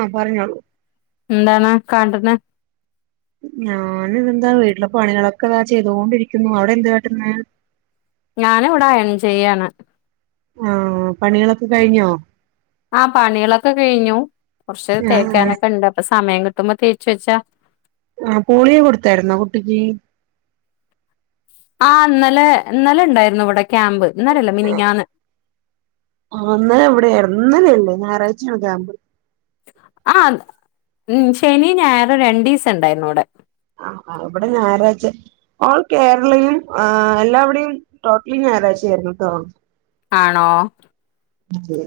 ആഹ് പറഞ്ഞോളൂ എന്താണ് കാണ്ടണ് ഞാന ഇതെന്താ വീട്ടിലെ പണികളൊക്കെ താ ചെയ്തോണ്ടിരിക്കുന്നു അവിടെ എന്ത് കാട്ടുന്ന് ഞാനിവിടെ അയൺ ചെയ്യാണ് ആഹ് പണികളൊക്കെ കഴിഞ്ഞോ ആഹ് പണികളൊക്കെ കയിഞ്ഞു കൊറച്ച് ആഹ് തേക്കാനൊക്കെ ഇണ്ട് അപ്പൊ സമയകിട്ടുമ്പോ തേച്ചവെച്ചാ ആഹ് പോളിയോ കൊടുത്തായിരുന്നോ കുട്ടിക്ക് ആഹ് ഇന്നലെ ഇന്നലെ ഇണ്ടായിരുന്നു ഇവിടെ ക്യാമ്പ് ഇന്നലല്ല മിനിഞ്ഞാന്ന് ഇന്ന് ഇവിടെ ഇന്നലേല്ലേ ഞായറാഴ്ചയാണ് കേമ്പ് ആഹ് ഉം ശനി ഞായറും രണ്ടീസം ഇണ്ടായിരുന്നുവിടെ ആഹ് ഇവിടെ ഞായറാഴ്ച ഓൾ കേരളയും ആഹ് എല്ലാവിടെയും ടോട്ടലി ഞായറാഴ്ചയായിരുന്നുട്ടോ ആണോ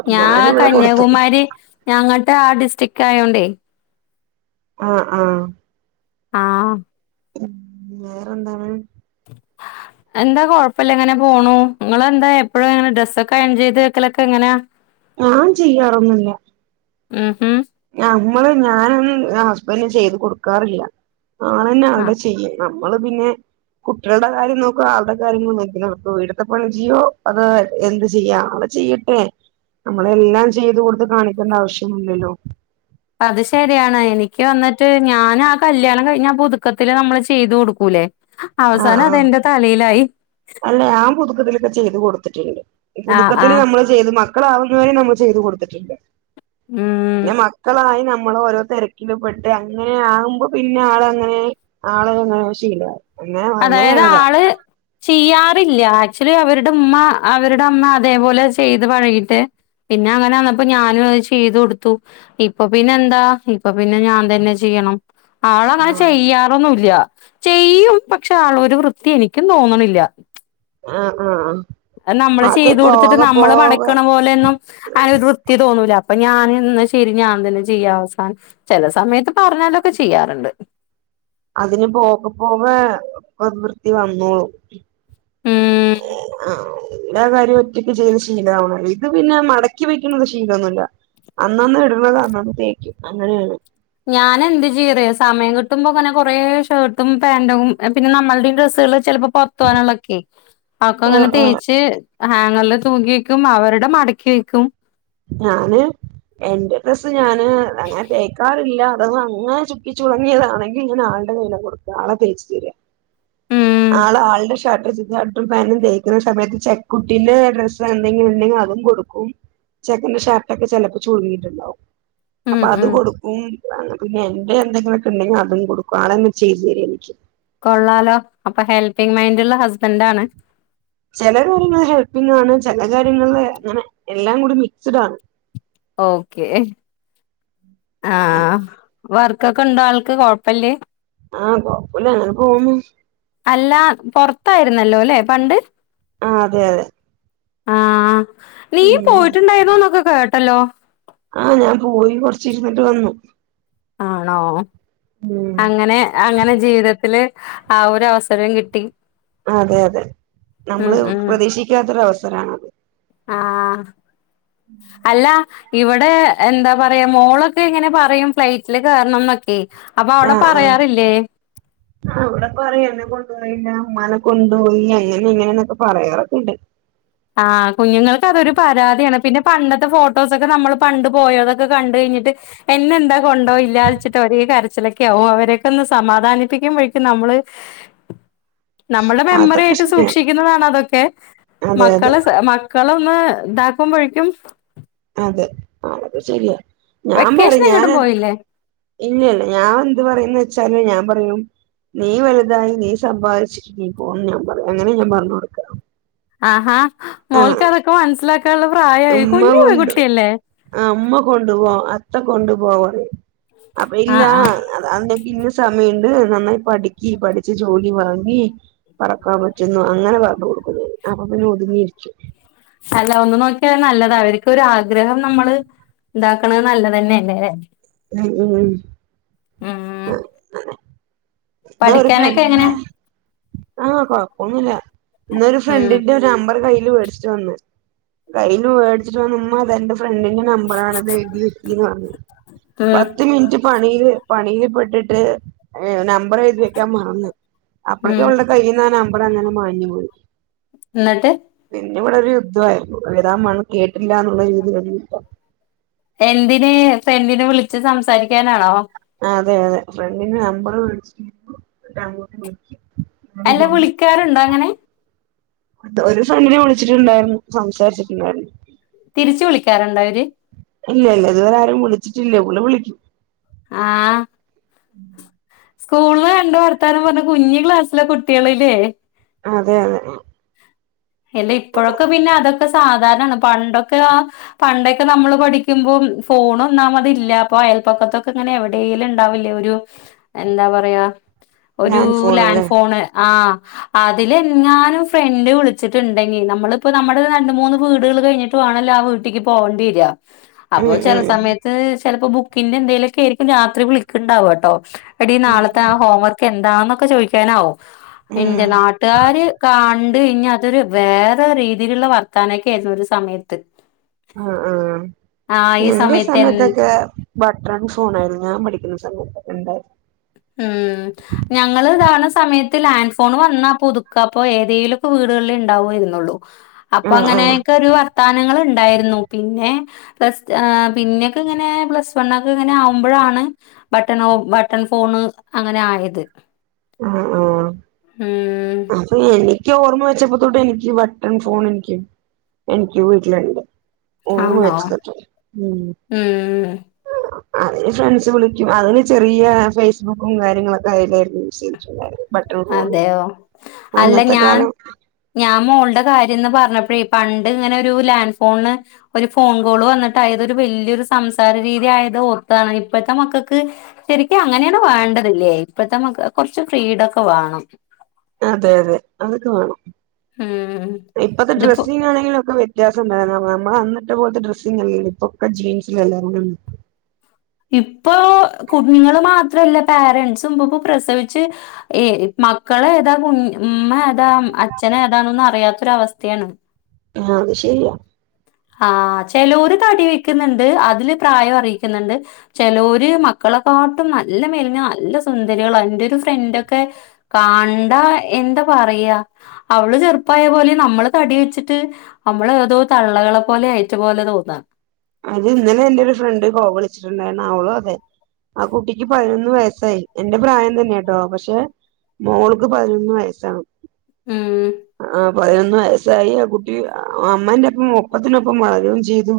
അപ്പൊ ഞാൻ ഞാനിവിടെ കൊടുത്തു കന്യാകുമാരി ഞങ്ങട്ട് ആഹ് ഡിസ്ട്രിക്റ്റ് ആയോണ്ടേ ആഹ് ആഹ് ആഹ് ഉം വേറെന്താണ് എന്താ കൊപ്പില്ല അങ്ങനെപോണു നിങ്ങളന്തെ എപ്പോഴങ്ങനെ ഡ്രസ്സൊക്കെ അയൺചെയ്ത് വെക്കലൊക്കെ എങ്ങനാ ഞാൻ ചെയ്യാറൊന്നുല്ല ഉം നമ്മള് ഞാനൊന്നും ഹസ്ബൻ്റെ ചെയ്ത്കൊടുക്കാറില്ല ആളന്നെ ആ ആൾടെ ചെയ്യു നമ്മള് പിന്നെ കുട്ട്യൾടെകാര്യം നോക്കുവ ആൾടെ കാര്യങ്ങള് നോക്കി നമുക്ക് വീടത്തെ പണി ചെയ്യോ അത് എന്ത് ചെയ്യ ആഹ് ചെയ്യ ല്ലേ നമ്മളെല്ലാം ചെയ്ത് കൊടുത്ത് കാണിക്കണ്ട ആവശ്യല്ലല്ലോ അത് ശരിയാണ് എനിക്ക് വന്നിട്ട് ഞാൻ ആഹ് കല്യാണം കഴിഞ്ഞാ പുതുക്കത്തില് നമ്മള് ചെയ്തു കൊടുക്കൂലേ ആഹ് അവസാനം ആഹ് അതെന്റെ തലയിലായി അല്ല ഞാൻ പുതുക്കത്തിലൊക്കെ ചെയ്ത് കൊടുത്തിട്ടുണ്ട് ആഹ് പുതുക്കത്തിൽ ആഹ് നമ്മള് ചെയ്ത് മക്കളാവുന്നത് വരെ നമ്മൾ ചെയ്ത് കൊടുത്തിട്ടുണ്ട് ഉം പിന്നെ മക്കളായി നമ്മള് ഓരോ തെരക്ക്‌ ക്കില് പെട്ട് അങ്ങനെ ആകുമ്പോ പിന്നെ ആളങ്ങനെ ആളെ അങ്ങനെ ശീലായി അതായത് ആള് ചെയ്യാറില്ല ആക്ച്വലി അവരുടെ ഉമ്മ അവരുടെ അമ്മ അതേപോലെ ചെയ്ത് പഴകിട്ട് പിന്നെ അങ്ങനെ വന്നപ്പോ ഞാനും അത് ചെയ്തു കൊടുത്തു ഇപ്പൊ പിന്നെ എന്താ ഇപ്പൊ പിന്നെ ഞാൻ തന്നെ ചെയ്യണം ആളങ്ങനെ ചെയ്യാറൊന്നുല്ല ചെയ്യും പ പക്ഷെ ആളൊരു വൃത്തി എനിക്കും തോന്നണില്ല ആഹ് ആഹ് നമ്മള് അത് ചെയ്ത് കൊടുത്തിട്ട് പോക നമ്മള് പോക മടക്കണ പോലെ ആ ഒര് വൃത്തി തോന്നൂല അപ്പൊ ഞാൻ എന്ന ശരി ഞാൻ തന്നെ ചെയ്യാം അവസാനം ചെല സമയത്ത് പറഞ്ഞാലൊക്കെ ചെയ്യാറുണ്ട് അതിന് പോക പോക വൃത്തി വന്നോളും ഉം ആ എല്ലാ കാര്യവും ഒറ്റക്ക് ചെയ്ത് ശീലാവണം ഇത് പിന്നെ മടക്കി വെക്കുന്ന ശീലൊന്നുല്ല അന്നന്ന് ഇടൂന്നത് അന്നന്ന് തേക്കും അങ്ങനെ ആണ് ഞാനെന്ത് ചെയ്യറിയോ സമയം കിട്ടുമ്പോ അങ്ങനെ കൊറേ ഷർട്ടും പാൻറു പിന്നെ നമ്മളുടെയും ഡ്രസ്സുകള് ചെലപ്പോ പൊറത്തുവാനുള്ളൊക്കെ അ ഒക്കെ ആഹ് അങ്ങനെ ആഹ് തേച്ച് ഹാങ്ങറില് തൂക്കിവെക്കും അവരുടെ മടക്കി വക്കും ഞാന് എന്റെ ഡസ്സ് ഞാന് അങ്ങനെ തേക്കാറില്ല അഥവാ അങ്ങനെ ചുക്കിച്ചുളിങ്ങിയതാണെങ്കിൽ ഞാൻ ആളുടെ കയ്യിലങ്ങു കൊടുക്കും ആള തേച്ച് തരാ ഉം ആള് ആളുടെ ഷർട്ട് ർട്ടും പാൻ്റും തേക്കുന്ന സമയത്ത് ചെ ക്കുട്ടീന്റെ ഡ്രസ്സ് എന്തെങ്കിലും ഉണ്ടെങ്കിൽ അതും കൊടുക്കും ചെക്കന്റെ ഷാർട്ട് ഒക്കെ ചെലപ്പോ ചുളിങ്ങിട്ടുണ്ടാവും ഉം അപ്പൊ അത് ഉം കൊടുക്കും അങ്ങനെ പിന്നെ എന്റെ എന്തെങ്കിലൊക്കെ ഉണ്ടെങ്കിൽ അതും കൊടുക്കും ആളന്നെ ചെയ്തു തര എനിക്ക് കൊള്ളാലോ അപ്പൊ ഹെൽപ്പിങ്മൈൻ്റ്ള്ള ഹസ്ബൻഡ് ആണ് ചില കാര്യങ്ങൾ ഹെൽപ്പിങ് ആണ് ചെല കാര്യങ്ങളിൽ അങ്ങനെ എല്ലാം കൂടി മിക്സ്ഡ് ആണ് ഓക്കേ ആഹ് വർക്കൊക്കെണ്ടോ ആൾക്ക് കൊഴപ്പല്ലേ ആഹ് കൊഴപ്പല്ല അങ്ങനെ പോകൂന്നു അല്ല പൊറത്തായിരുന്നല്ലോല്ലെ പണ്ട് ആഹ് അതെ അതെ ആഹ് നീയും ഉം പോയിട്ടുണ്ടായിരുന്നുന്നൊക്കെ കേട്ടല്ലോ ആഹ് ഞാൻ പോയി കൊറച്ചിരുന്നിട്ട് വന്നു ആണോ ഉം അങ്ങനെ അങ്ങനെ ജീവിതത്തില് ആ ഒരു അവസരം കിട്ടി അതെ അതെ ഉം നമ്മള് ഉം പ്രതീക്ഷിക്കാത്ത ഒരവസരാണത് ആഹ് അല്ല ഇവടെ എന്താ പറയാ മോളൊക്കെ ഇങ്ങനെ പറയും ഫ്ലൈറ്റില് കേറണന്നൊക്കെ അപ്പൊ അവടെ പറയാറില്ലേ അവ്ട പറയും എന്നെ കൊണ്ടുപോയില്ല ഉമ്മാനെ കൊണ്ടുപോയി അങ്ങനെ ഇങ്ങനെന്നൊക്കെ പറയാറൊക്കെണ്ട് ആഹ് കുഞ്ഞുങ്ങൾക്ക് അതൊരു പരാതിയാണ് പിന്നെ പണ്ടത്തെ ഫോട്ടോസൊക്കെ നമ്മൾ പണ്ട് പോയതൊക്കെ കണ്ട് കഴിഞ്ഞിട്ട് എന്നെന്താ കൊണ്ടോയില്ലന്ന് വെച്ചിട്ട് ഒരേ കരച്ചിലൊക്കെ ക്കാവും അവരൊക്കെ ഒന്ന് സമാധാനിപ്പിക്കുമ്പഴക്കും നമ്മള് നമ്മൾടെ മെമ്മറി അതൊക്കെ ആയിട്ട് ശരിയാണ് സൂക്ഷിക്കുന്നതാണ് അതൊക്കെ അതെ അതെ മക്കള് മക്കളെ ഒന്ന് ഇതാക്കുമ്പഴേക്കും അതെ അതൊക്കെ ശരിയാ. ഞാൻ വെക്കേഷൻ പറിം എങ്ങോട്ടും ഞാന് പോയില്ലേ ഇല്ല്യല്ല, ഞാൻ എന്ത് പറിംന്ന് വെച്ചാല് ഞാൻ പറയും നീ വലുതായി നീ സമ്പാദിച്ചിട്ട് നീ പോ എന്ന് ഞാൻ പറയും, അങ്ങനേ ഞാൻ പർഞ്ഞൊട്ക്ക ആഹാ മോൾക്കതൊക്കെ മനസ്സിലാക്കാനുള്ള പ്രായായി, കുഞ്ഞു പെങ്കുട്ടിയല്ലേ? ആഹ് ഉമ്മ കൊണ്ടു പോ, അത്ത കൊണ്ടു പോ പറിം. അപ്പൊ ഈ ആഹ് ലാ ആഹ് അത അതിനൊക്കെ ഇനി സമയണ്ട്, നന്നായി പഠിക്കി, പഠിച്ച് ജോലി വാങ്ങീ പറക്കാൻ പറ്റുന്നു അങ്ങനെ പറഞ്ഞു കൊടുക്കും ഞാന്. അപ്പൊ പിന്നെ ഒതുങ്ങിയിരിക്കും. അല്ല ഒന്ന് നോക്ക്യാ അത് നല്ലതാ. അവർക്കൊര് ആഗ്രഹം നമ്മള് ഉണ്ടാക്ക്ണേ നല്ലതന്നെലേ [unintelligible] ഉം ഉം ഉം [unintelligible] ഇന്നൊരു പഠിക്കാനൊക്കെ ഫ്രണ്ടിന്റെ എങ്ങനെ ആഹ് കൊഴ്പ്പൊന്നുല്ല. ഇന്നൊരു ഉം ഫ്രണ്ടിന്റെ നമ്പറ് കയ്യില് വേടിച്ചു ച്ചു വന്ന്. കയ്യില് വേട്ച്ച്ട്ട് വന്ന്, ഉമ്മ ഇതെന്റെ ഫ്രണ്ടിൻ്റെ നമ്പറാണ്തെയ്തി വെക്കീന്ന് പർഞ്ഞു. ഉം പത്ത് മിൻറ്റ് പണീല്, പണീല് പെട്ട്ട്ട് ഏ നമ്പറെഴ്തി വെക്കാൻ മറന്ന്. അപ്പേഴ്ക്കെ ഉം അവൾടെ കയ്യ്ന്നാ നമ്പറങ്ങനെ മാഞ്ഞ് പോയി. ഇന്നട്ട് പിന്നിവിടൊരു യുദ്ധവായിരുന്നു. എഴ്താൻ [unintelligible] കേട്ടില്ല എന്നുള്ള രീതീല് [unintelligible] എന്തിന് ഫ്രണ്ടിനെ വിളിച്ച് സംസാരിക്കാനാണോ? ആഹ് അതെ അതെ. ഫ്രണ്ടിന്റെ നമ്പറ് വിളിച്ചിട്ട് [unintelligible] അല്ല വിളിക്കാറ്ണ്ടൊ അങ്ങനെ? അത് ഒരൂസം അങ്ങനെ വിളിച്ചിട്ടുണ്ടായിരുന്നു, സംസാരിച്ചിട്ടുണ്ടായിരുന്നു. തിരിച്ചു വിളിക്കാറുണ്ടൊ അവര്? ഇല്ലല്ല, ഇതുവരെ ആരും വിളിച്ചിട്ടില്ല. പുള്ളി വിളിക്കും. ആഹ് സ്കൂള്ല് കണ്ട് വർത്താനം പറഞ്ഞ്, കുഞ്ഞ് ക്ലാസ്സിലെ കുട്ടികള്ലേ അതെ അതെ എല്ല ഇപ്പൊഴൊക്കെ പിന്നെ അതൊക്കെ സാധാരണാണ്, പണ്ടൊക്കെ ആ പണ്ടൊക്കെ നമ്മള് പഠിക്കുമ്പോം, ഫോണൊന്നാമതില്ല, അപ്പൊ അയൽപ്പക്കത്തൊക്കെങ്ങനെ എവിടെ ടേയ്ലുണ്ടാവില്ലേ ഒരു, എന്താ പറയാ ഒരൂ ലാൻഡ് ഫോണ് ആഹ്. അതിലെങ്ങാനും ഫ്രണ്ട് വിളി ച്ചിട്ട്ണ്ടെങ്കി, നമ്മള്പ്പൊ നമ്മള് രണ്ട് മൂന്ന് വീടുകള് കയ്ഞ്ഞ്ട്ട് വേണല്ലോ ആ വീട്ടിക്ക് പോവണ്ടി വരാ ഉം അപ്പൊ ചെല ഉം സമയത്ത്... ചെലപ്പൊ ബുക്കിൻ്റെ എന്തേലൊക്കേരിക്കും രാത്രി വിളിക്ക്ണ്ടാവട്ടോ എടീ ഉം നാളത്തെ ആ ഹോം വർക്കെന്താന്നൊക്കെ ചോയ്ക്കാനാവും. എൻ്റെ ഉം നാട്ട് ട്ടുകാര് കാണ്ട് ഇഞ്ഞ അതൊര് വേറെ രീതീല്ള്ള വർത്താനൊക്കേയിരുന്നു ഒരു സമയത്ത് അ ആഹ്. ആഹ് ഈ എന്റെ സമയത്ത് എൻ സമയത്തൊക്കേ ബട്ട്റൺ സോണായിരുന്നു ഞാൻ പഠിക്കുന്ന സമയത്തൊക്കെ ഉണ്ട ഊം ഞങ്ങള് താവ്ണ സമയത്ത്, ലാൻഡ് ഫോണ് വന്നാ പുതുക്കാ അപ്പോ, ഏതേലൊക്കെ വീടുകളിലേ ഇണ്ടാവായിരുന്നൊള്ളൂ. ആഹ് ആഹ് അപ്പങ്ങനേക്കൊരു വർത്താനങ്ങള്ണ്ടായിരുന്നു, പിന്നെ പ്ലസ്ട് ആഹ് പിന്നേക്കെങ്ങനേ പ്ലസ് വണ്ണെക്കെങ്ങനെ ആവുമ്പഴാണ് ബട്ടൺഓ ബട്ടൺ ഫോണ് അങ്ങനെ ആയത്. അ ഉം ആഹ് അ എനിക്ക് ഓർമ്മ വെച്ചപ്പത്തൊട്ട് എനിക്ക് ബട്ടൺ ഫോണെനിക്ക്, എനിക്ക് വീട്ടില്ണ്ട്. ഓർമ്മ വെച്ച [unintelligible] തൊട്ട് ഉം ഉം ഉം അതില് ഫ്രണ്ട്സ് വിളിയ്ക്കും. അതില് ചെറിയ ഫെയ്സ്ബുക്കും കാര്യങ്ങളൊക്കെ അതയ്ലായിരുന്നു യൂസെയ്തിട്ടുണ്ടായിരുന്നെ. ബട്ടൺ ഫോണില്, അതെയോ അല്ല അന്നത്തെ ഞാൻ കാലം ഞാൻ മോൾടെ കാര്യംന്ന് പറഞ്ഞപ്പഴേ, പണ്ട്ങ്ങനെ ഒരു ലാൻഡ് ഫോണ് ഒരു ഫോൺ കോള് വന്ന്ട്ട് അയ്തൊരു വൽയൊരു സംസാര രീതിയായത് ഓർത്താണ്. ഇപ്പഴ്ത്തെ മക്കക്ക് ശരിക്കും അങ്ങനെയാണ് വേണ്ടതില്ലേ ഇപ്പഴത്തെ നമുക്ക് കുറച്ച് ഫ്രീഡൊക്കെ വേണം അതെ അതെ അതൊക്കെ വേണം ഉം ഇപ്പത്തെ ഇതിപ്പോ ഡ്രെസ്സിങ്ങാണെങ്കിലുംക്കെ വ്യത്യാസം ഉണ്ട് നമ്മള് അനിട്ട് പോലത്തെ ഡ്രസ്സില്ല ഇപ്പൊക്കെ ജീൻസല്ലാവര ഇപ്പൊ കുഞ്ഞുങ്ങള്ൾ മാത്രല്ല പോരന്റ്സ് മുമ്പ ഇപ്പോ പ്രസവിച്ച് ഏഹ് മക്കള ഏതാ ഉമ്മ ഏതാ അച്ഛന ഏതാണൊും അറിയാത്തൊര അവസ്ഥയാണ് ആഹ് അത് ശരിയാ ആഹ് ചിലര് തടി വെക്കുന്നുണ്ട് അതില് പ്രായം അറിയിക്കുന്നുണ്ട് ചിലര് മക്കളെക്കാട്ടും നല്ല മേലിന്ന നല്ല സുന്ദരികൾ അതിന്റെ ഒരു ഫ്രണ്ട്ക്കെ കണ്ടാ എന്താ പറയാ അവള് ചെറുപ്പായ പോലെ നമ്മള് തടി വെച്ചിട്ട് നമ്മള് ഏതോ തള്ളകളെ പോലെ ആയറ്റ പോലെ തോന്നാം അത് ഇന്നലെ എന്റെറെ ഒരു ഫ്രണ്ട് കോ വിളിച്ചിട്ടുണ്ടായിരരുന്നു ആഹ് അവളോ അതെ ആഹ് കുട്ടിക്ക് പതിനൊന്ന് വയസ്സായി എന്റെ പ്രായം തന്നെ കേട്ടോ പക്ഷെ മോൾക്ക് പതിനൊന്ന് വയസ്സാണ് ഉം ആഹ് പതിനൊന്ന് വയസായി ആഹ് കുട്ടി അമ്മന്റെ ഒപ്പം ഒപ്പത്തിനൊപ്പം വളരുകയും ചെയ്തു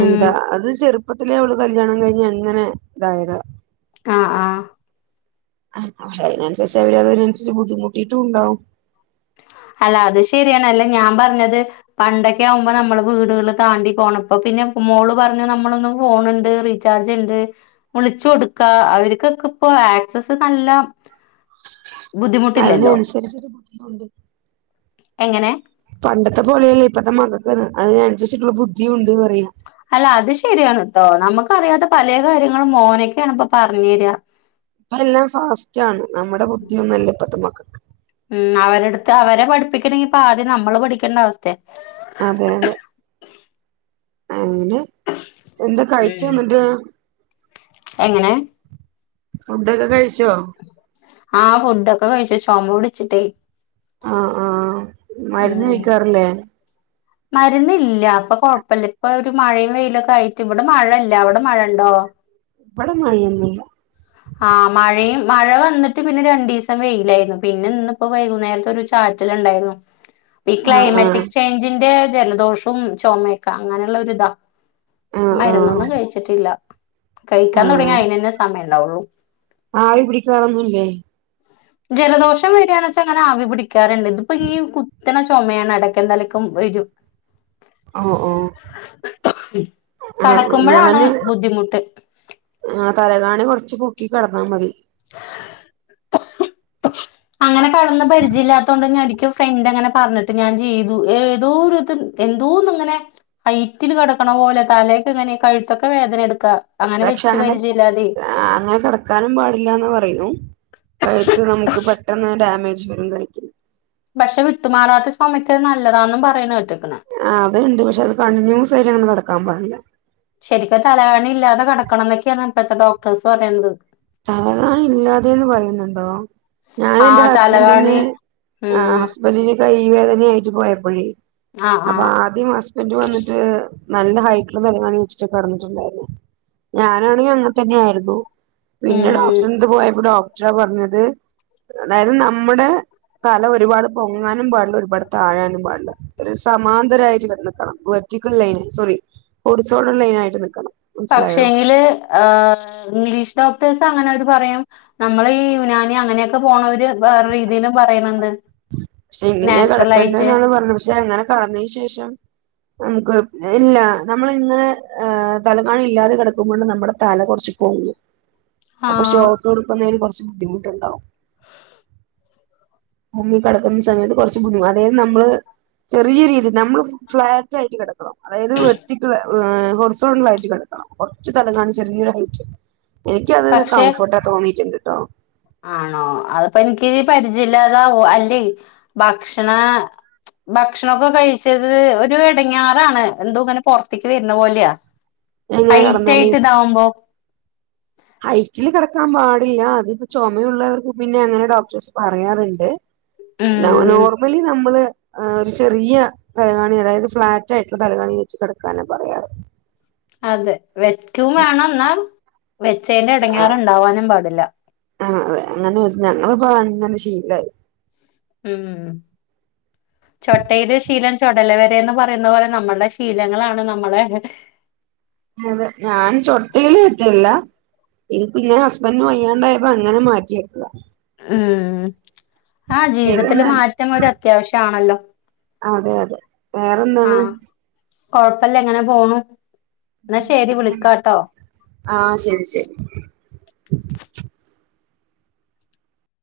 എന്താ അത് ചെറുപ്പത്തിലെ അവള് കല്യാണം കഴിഞ്ഞഞ് എങ്ങനെ ഇതായത് ആഹ് ആഹ് ആഹ് അതിനനുസരിച്ച് അവര് അതിനനുരി ബുദ്ധിമുട്ടിട്ടും ഉണ്ടാവും അല്ല അത് ശരിയണല്ല ഞാൻ പറഞ്ഞത് പണ്ടൊക്കെ ആകുമ്പോ നമ്മള് വീടുകള് താണ്ടി പോണം ഇപ്പ പിന്നെ മോള് പറഞ്ഞു നമ്മളൊന്നും ഫോണുണ്ട് ചജ് ഉണ്ട് വിളിച്ചു കൊടുക്ക അവർക്കൊക്കെ ഇപ്പ ആക്സ നല്ല ബുദ്ധിമുട്ടില്ലല്ലോ അതിനനുസരിച്ചൊരു ബുദ്ധിമുണ്ട് എങ്ങനെ പണ്ടത്തെ പോലെയല്ല ഇപ്പഴത്തെ മകൾക്ക് അതിനനുസരിച്ചിട്ടുള്ള ബുദ്ധിണ്ട്ന്ന് പറയാ അല്ല അത് ശരിയാണ് കേട്ടോ നമുക്ക അറിയാത്ത പല കാര്യങ്ങൾ മോനക്കാണ് ഇപ്പ പറഞ്ഞു തരിക ഇപ്പ എല്ലാം ഫാസ്റ്റ് ആണ് നമ്മുടെ ബുദ്ധിയൊന്നുംല്ല ഇപ്പത്തക്ക മക്കക്ക് ഉം അവരെടുത്ത് അവരെ പഠിപ്പിക്കണെങ്കിപ്പ ആദ്യം നമ്മള് പഠിക്കേണ്ട അവസ്ഥയ അതെ അതെ അങ്ങനെ എന്താ കഴിച്ച ഉം. എന്നിട്ട് എങ്ങനെ ഫുഡൊക്കെ കഴിച്ചോ ആഹ് ഫുഡ്ക്കെ കഴിച്ചു ചുമ പിടിച്ചിട്ടേ ആഹ് ആഹ് മരുന്ന് ഉം കഴിക്കാറില്ലേ [inaudible] മരുന്നില്ല അപ്പൊ കൊഴപ്പില്ല ഇപ്പൊ ഒരു മഴയും വെയിലൊക്കെ ആയിട്ട് ഇവിടെ മഴ അല്ല അവിടെ മഴ ഇണ്ടോ ഇവട മഴയന്നല്ല ആഹ് മഴയും മഴ വന്നിട്ട് പിന്നെ രണ്ടു ദിവസം വെയിലായിരുന്നു പിന്നെ ഇന്നിപ്പോ വൈകുന്നേരത്തെ ഒരു ച റ്റല ഉണ്ടായിരുന്നു ഇപ്പ ഈ ആഹ് ആഹ് ക്ലൈമാറ്റിക് ചേഞ്ചിന്റെ ജലദോഷവും ചുമയൊക്കെ അങ്ങനെയുള്ള ഇതാ ആഹ് ആഹ് മരുന്നൊന്നും കഴിച്ചിട്ടില്ല കഴിക്കാൻ തുടങ്ങി ആഹ് അയിന് തന്നെ സമയം ഉണ്ടാവുള്ളു ആവി പിടിക്കാറൊന്നൂല്ലേ ജലദോഷം വരികയാണ വെച്ചാ അങ്ങനെ ആവി പിടിക്കാറുണ്ട് ഇതിപ്പോ ഈ കുത്തണ ചുമയാണ് അടക്ക എന്തലക്കും വരും ആഹ് ഓ കടക്കുമ്പോഴാണ് ഞാന് ബുദ്ധിമുട്ട് ആഹ് തലകാണി കുറച്ച് പൊക്കി കിടന്നാൽ മതി അങ്ങനെ കടന്ന പരിചയ ഇല്ലാത്ത കൊണ്ട് രിക്കും ഫ്രണ്ട് എങ്ങനെ പറഞ്ഞിട്ട് ഞാൻ ചെയ്തു ഏതോ ഒരുത് എന്തോന്ന ഇങ്ങനെ ഹൈറ്റിൽ കിടക്കണ പോലെ തലേക്ക് ഇങ്ങനെ കഴുത്തൊക്കെ വേദന എടുക്കാ അങ്ങനെ വെച്ച് പരിചയമല്ലാതെ ആഹ് അങ്ങനെ കെടക്കാനും പാടില്ലാന്ന് പറയുന്നു. കഴുത്ത് നമുക്ക് പെട്ടെന്ന് ഡായമേജ് വരുല്ലെ പക്ഷെ വിട്ടുമാറാത്ത ചോമക്കത് നല്ലതാന്നും പറയ്ണ കെട്ടേക്കണേ ആ അത് ഇണ്ട് പക്ഷെ അത് കണ്ടിന്യൂസായിട്ട് അങ്ങനെ കെടക്കാൻ പടില്ല. ശരിക്കും തലണില്ലാതെ കെടക്കണന്നൊക്കെയാണ് ഇപ്പഴ്ത്തെ ഡോക്ടേഴ്സ് പറയണത്. തവണ ഇല്ലാതെന്ന് പറയുന്നുണ്ടോ ഞാൻ ആ എന്റെ ഹസ്ബൻ്റിന് തലകാണി ആ ഉം. ഹസ്ബന്റിന് കൈ വേദനയായിട്ട് പോയപ്പെഴെ ആ ആ. അപ്പൊ ആദ്യം ഹസ് ഹസ്ബൻഡ് വന്നിട്ട് നല്ല ഹൈറ്റിലുള്ള തലക്കാണി വച്ചിട്ട് കെടന്നിട്ടുണ്ടായിരുന്നു. ഞാനാണെങ്കി അങ്ങനെ തന്നെയാ യിരുന്നു. പിന്നെ ഉം. ഡോക്ടറിന്റെ അടുത്ത് പോയപ്പോ ഡോക്ടറാ പറഞ്ഞെത് അതായത് നമ്മുടെ- തല ഒരുപാട് പൊങ്ങാനും പാടില്ല. ഒരുപാട് താഴാനും പാടില്ല ഒരു സമാന്തരയിട്ട് വന്നിക്കെണം വെർറ്റിക്ക് ലൈയിനിൽ സോറി ഹോറി സൊഡർ ലൈനായിട്ട് നിൽക്കണം. പക്ഷെയെങ്കില് ആഹ് ഇംഗ്ലീഷ് ഡോക്ടേഴ്സ് അങ്ങനെ അവര് പറയും. നമ്മള് ഈ യുനാനി അങ്ങനെയൊക്കെ പോണര് വേറെ രീതിയിലും പറയ്ന്നുണ്ട്. ഷെകിനെ കെടക്കെണ്ടന്നാണ് പറഞ്ഞത് പക്ഷെ അങ്ങനെ കെടന്നെന് ശേഷം- നമുക്ക് ഇല്ല നമ്മള് ഇന്ന് തലകാണാ ഇല്ലാതെ കെടക്കുമ്പോഴാ നമ്മുടെ തല കെറച്ച് പോങ്ങും [inaudible] അപ്പൊ ശ്വാസം എടുക്കുന്നതിന് കൊറച്ച് ബുദ്ധിമുട്ടുണ്ടാവും. നമ്മള് ഈ കെടക്കുന്ന സമയത്ത് കൊറച്ച് ബുദ്ധിമുട്ട് അതെയും നമ്മള്. ചെറിയ രീതി നമ്മള് ഫ്ളാറ്റായിട്ട് കെടക്കെണം. അതായത് വെർട്ടിക്ള് ഹോറിസോണ്ടലായിട്ട് കെടക്കണം കൊറച്ച് തലകാണിച്ച് ചെറിയൊരു ഹൈറ്റ്. എനിക്ക് അതാ പക്ഷെ കംഫോർട്ടാ തോന്നിയിട്ടുണ്ട് ട്ടോ ആണോ അതിപ്പയെനിക്ക് പരിജയ മില്ലാതാവോ അല്ലെയ് ഭക്ഷണാ- ഭക്ഷണൊക്കെ കഴിച്ചത് ഒരുയെട ങ്ങെറാണ് എന്തൊ ഇങ്ങനെ പൊറത്തേക്ക് വര്ന്നപോലയാ. എങ്ങനെ കിടന്നാല് ഹൈയിറ്റായിട്ടിതാവുമ്പോ. ഹൈറ്റില് കെടക്കാന് പാടില്ല അതിപ്പോ, ചൊമയുള്ളവർക്ക് പിന്നെ അങ്ങനെ ഡോക്ടേഴസ് പറയാറുണ്ട്. ഉം നോർമലീ നമ്മള്- ആഹ് ഒരു ചെറിയ തലകാണ അതായത് ഫ്ളാറ്റായിറ്റ് തലകാണ വെച്ച് കെടക്കാനാ പറയാറ്. അതെ വെക്കും വേണംയെന്നാ വെച്ചേന്റെ എടങ്ങയറുണ്ടാവാനും പാടില്ല. ആഹ് അതെ അങ്ങനെ വെച്ച് ഞങ്ങളും ഇപ്പയങ്ങനെ ശീലായി. ഉം ചൊട്ടയിലെ ശീലം ചൊടല വെരെന്ന് പറയുന്നത് പോലെ നമ്മളെ ശീലങ്ങളാണ് നമ്മളെ - അതെ ഞാൻ ചൊട്ടയിലും എത്തിയില്ല. ഇനി പിന്നെ ഹസ്ബൻ്റിന് വയ്യാണ്ടായപ്പോ അങ്ങനെ മാറ്റിവെച്ചെതാ. [unintelligible] ആ ശരി ജീവിതത്തില് എന്നാൽ മാറ്റം ഒരു അത്യാവശ്യണല്ലോ. അതെ അതെ. വേറെന്താണ് ആഹ്, കൊഴപ്പില്ല ഇങ്ങനെ പോണു. എന്നാ ശരി പിന്നെ വിളിക്കാട്ടോ ആഹ് ശരി ശരി